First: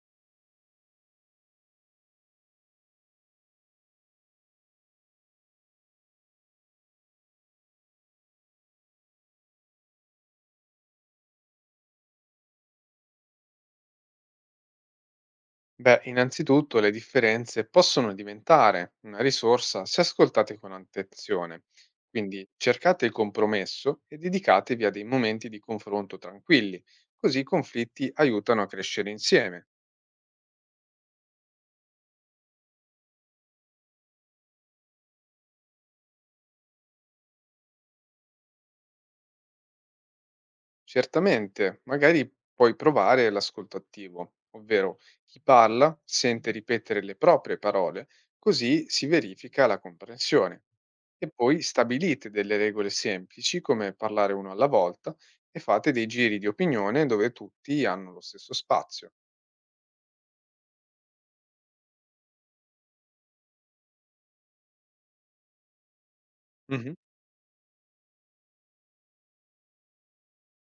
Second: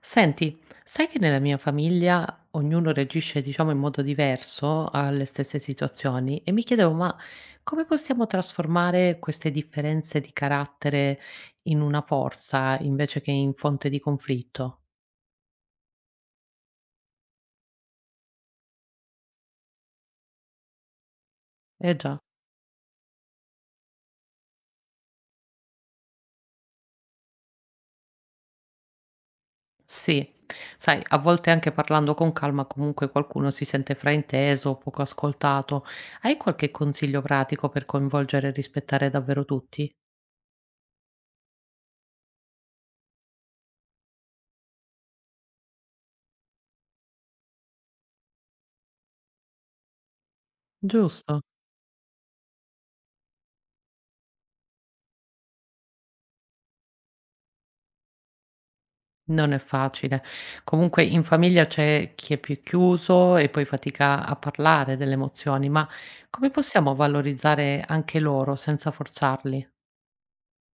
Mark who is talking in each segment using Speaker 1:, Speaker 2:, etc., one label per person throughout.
Speaker 1: Senti, sai che nella mia famiglia ognuno reagisce, diciamo, in modo diverso alle stesse situazioni e mi chiedevo, ma come possiamo trasformare queste differenze di carattere in una forza invece che in fonte di conflitto?
Speaker 2: Beh, innanzitutto le differenze possono diventare una risorsa se ascoltate con attenzione,
Speaker 1: Eh già,
Speaker 2: quindi cercate il compromesso e dedicatevi a dei momenti di confronto tranquilli, così i conflitti aiutano a crescere insieme.
Speaker 1: sì. Sai, a volte anche parlando con calma comunque qualcuno si sente frainteso, poco ascoltato. Hai qualche consiglio pratico per coinvolgere e rispettare davvero tutti?
Speaker 2: Certamente, magari puoi provare l'ascolto attivo, ovvero chi parla sente ripetere le proprie parole, così si verifica la comprensione. E
Speaker 1: Giusto?
Speaker 2: poi stabilite delle regole semplici come parlare uno alla volta e fate dei giri di opinione dove tutti hanno lo stesso spazio.
Speaker 1: Non è facile. Comunque in famiglia c'è chi è più chiuso e poi fatica a parlare delle emozioni, ma come
Speaker 2: Mhm.
Speaker 1: possiamo valorizzare anche loro senza forzarli?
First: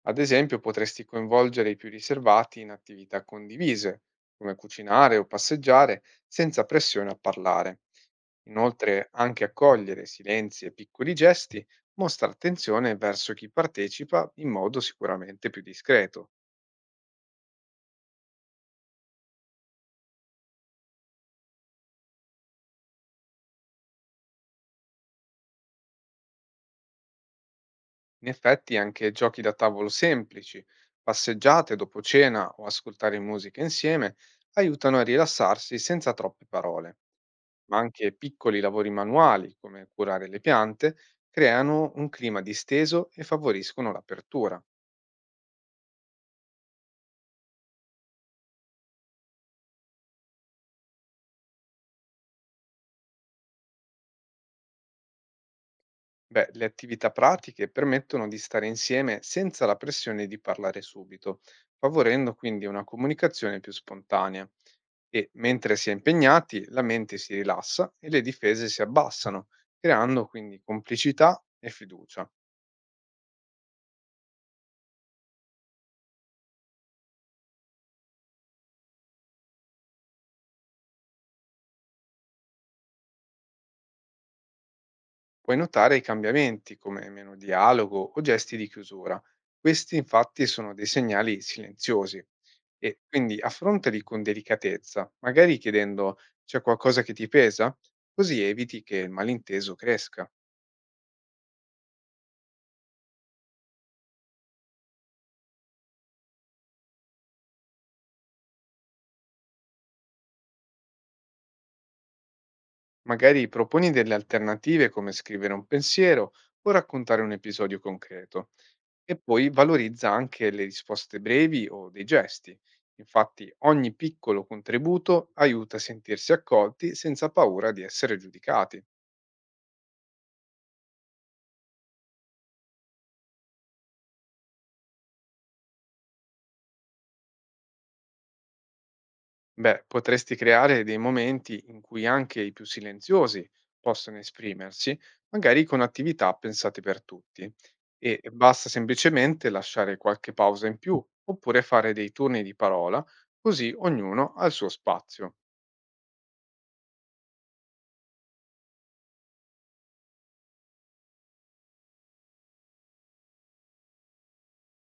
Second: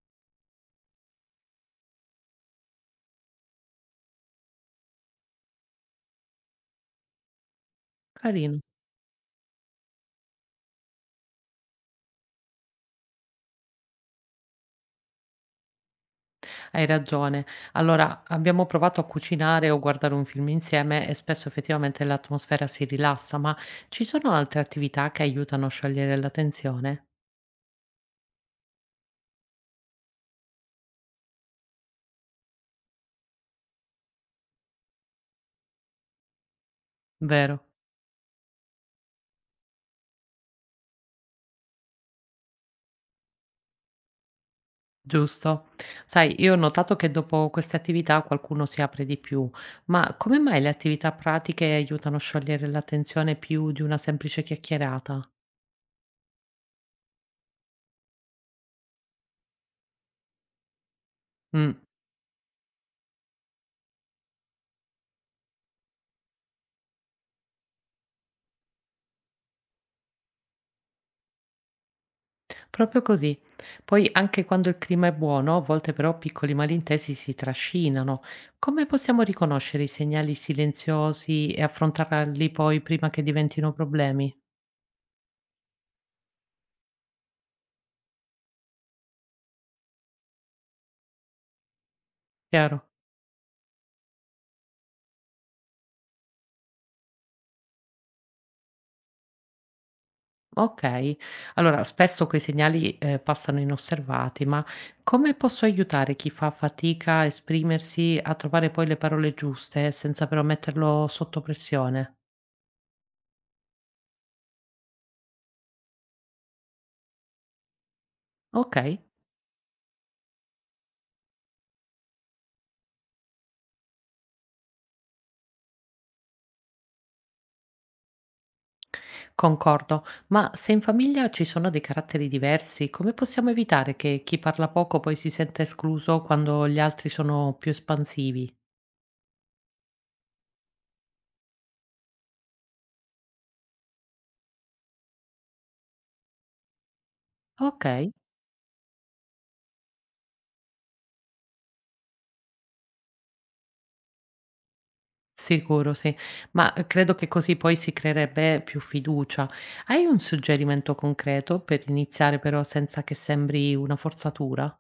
Speaker 2: Ad esempio, potresti coinvolgere i più riservati in attività condivise, come cucinare o passeggiare, senza pressione a parlare.
Speaker 1: Carino,
Speaker 2: Inoltre, anche accogliere silenzi e piccoli gesti mostra attenzione verso chi partecipa in modo sicuramente più discreto.
Speaker 1: hai ragione. Allora, abbiamo provato a cucinare o guardare un film insieme e spesso effettivamente l'atmosfera si rilassa, ma ci sono altre attività che aiutano a sciogliere la tensione?
Speaker 2: In effetti, anche giochi da tavolo semplici, passeggiate dopo cena o ascoltare musica insieme aiutano a rilassarsi senza troppe parole.
Speaker 1: Vero?
Speaker 2: Ma anche piccoli lavori manuali, come curare le piante, creano un clima disteso e favoriscono l'apertura.
Speaker 1: Giusto. Sai, io ho notato che dopo queste attività qualcuno si apre di più, ma come mai le attività pratiche aiutano a sciogliere l'attenzione più di una semplice chiacchierata?
Speaker 2: Beh, le attività pratiche permettono di stare insieme senza la pressione di parlare subito,
Speaker 1: Mm,
Speaker 2: favorendo quindi una comunicazione più spontanea. E mentre si è impegnati, la mente si rilassa e le difese si abbassano, creando quindi complicità e fiducia.
Speaker 1: proprio così. Poi anche quando il clima è buono, a volte però piccoli malintesi si trascinano. Come possiamo riconoscere i segnali silenziosi e affrontarli poi prima che diventino problemi?
Speaker 2: Puoi notare i cambiamenti come meno dialogo o gesti di chiusura. Questi infatti sono dei segnali silenziosi
Speaker 1: Chiaro?
Speaker 2: e quindi affrontali con delicatezza, magari chiedendo c'è qualcosa che ti pesa, così eviti che il malinteso cresca.
Speaker 1: Okay. Allora, spesso quei segnali, passano inosservati, ma come posso aiutare chi fa fatica a esprimersi a trovare poi le parole giuste senza però metterlo sotto pressione?
Speaker 2: Magari proponi delle alternative come scrivere un pensiero o raccontare un episodio concreto.
Speaker 1: Okay,
Speaker 2: E poi valorizza anche le risposte brevi o dei gesti. Infatti ogni piccolo contributo aiuta a sentirsi accolti senza paura di essere giudicati.
Speaker 1: concordo. Ma se in famiglia ci sono dei caratteri diversi, come possiamo evitare che chi parla poco poi si senta escluso quando gli altri sono più espansivi?
Speaker 2: Beh, potresti creare dei momenti in cui anche i più silenziosi possono esprimersi, magari con attività pensate per tutti.
Speaker 1: Okay.
Speaker 2: E basta semplicemente lasciare qualche pausa in più oppure fare dei turni di parola, così ognuno ha il suo spazio.
Speaker 1: Sicuro, sì. Ma credo che così poi si creerebbe più fiducia. Hai un suggerimento concreto per iniziare però senza che sembri una forzatura?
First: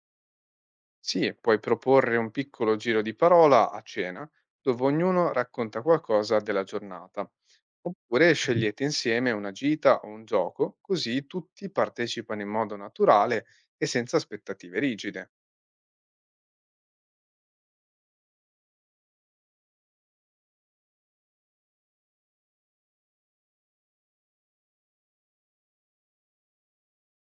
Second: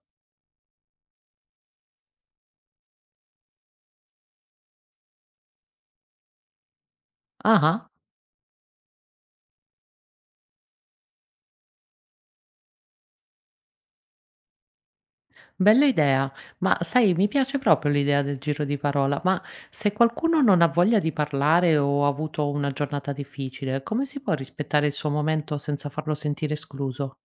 Speaker 2: Sì, puoi proporre un piccolo giro di parola a cena, dove ognuno racconta qualcosa della giornata.
Speaker 1: Ah-ah,
Speaker 2: Oppure scegliete insieme una gita o un gioco, così tutti partecipano in modo naturale e senza aspettative rigide.
Speaker 1: bella idea. Ma sai, mi piace proprio l'idea del giro di parola, ma se qualcuno non ha voglia di parlare o ha avuto una giornata difficile, come si può rispettare il suo momento senza farlo sentire escluso?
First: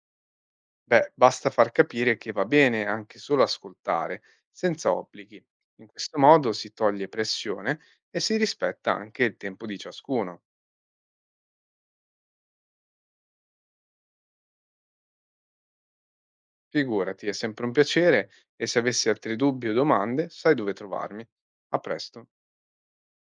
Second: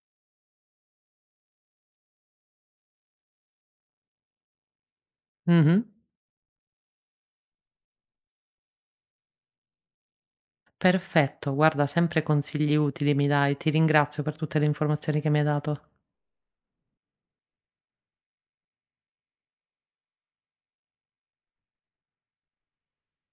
Speaker 2: Beh, basta far capire che va bene anche solo ascoltare, senza obblighi.
Speaker 1: Mh-mh.
Speaker 2: In questo modo si toglie pressione e si rispetta anche il tempo di ciascuno.
Speaker 1: Perfetto, guarda sempre consigli utili mi dai. Ti ringrazio per tutte le informazioni che mi hai dato.
Speaker 2: Figurati, è sempre un piacere e se avessi altri dubbi o domande, sai dove trovarmi. A presto.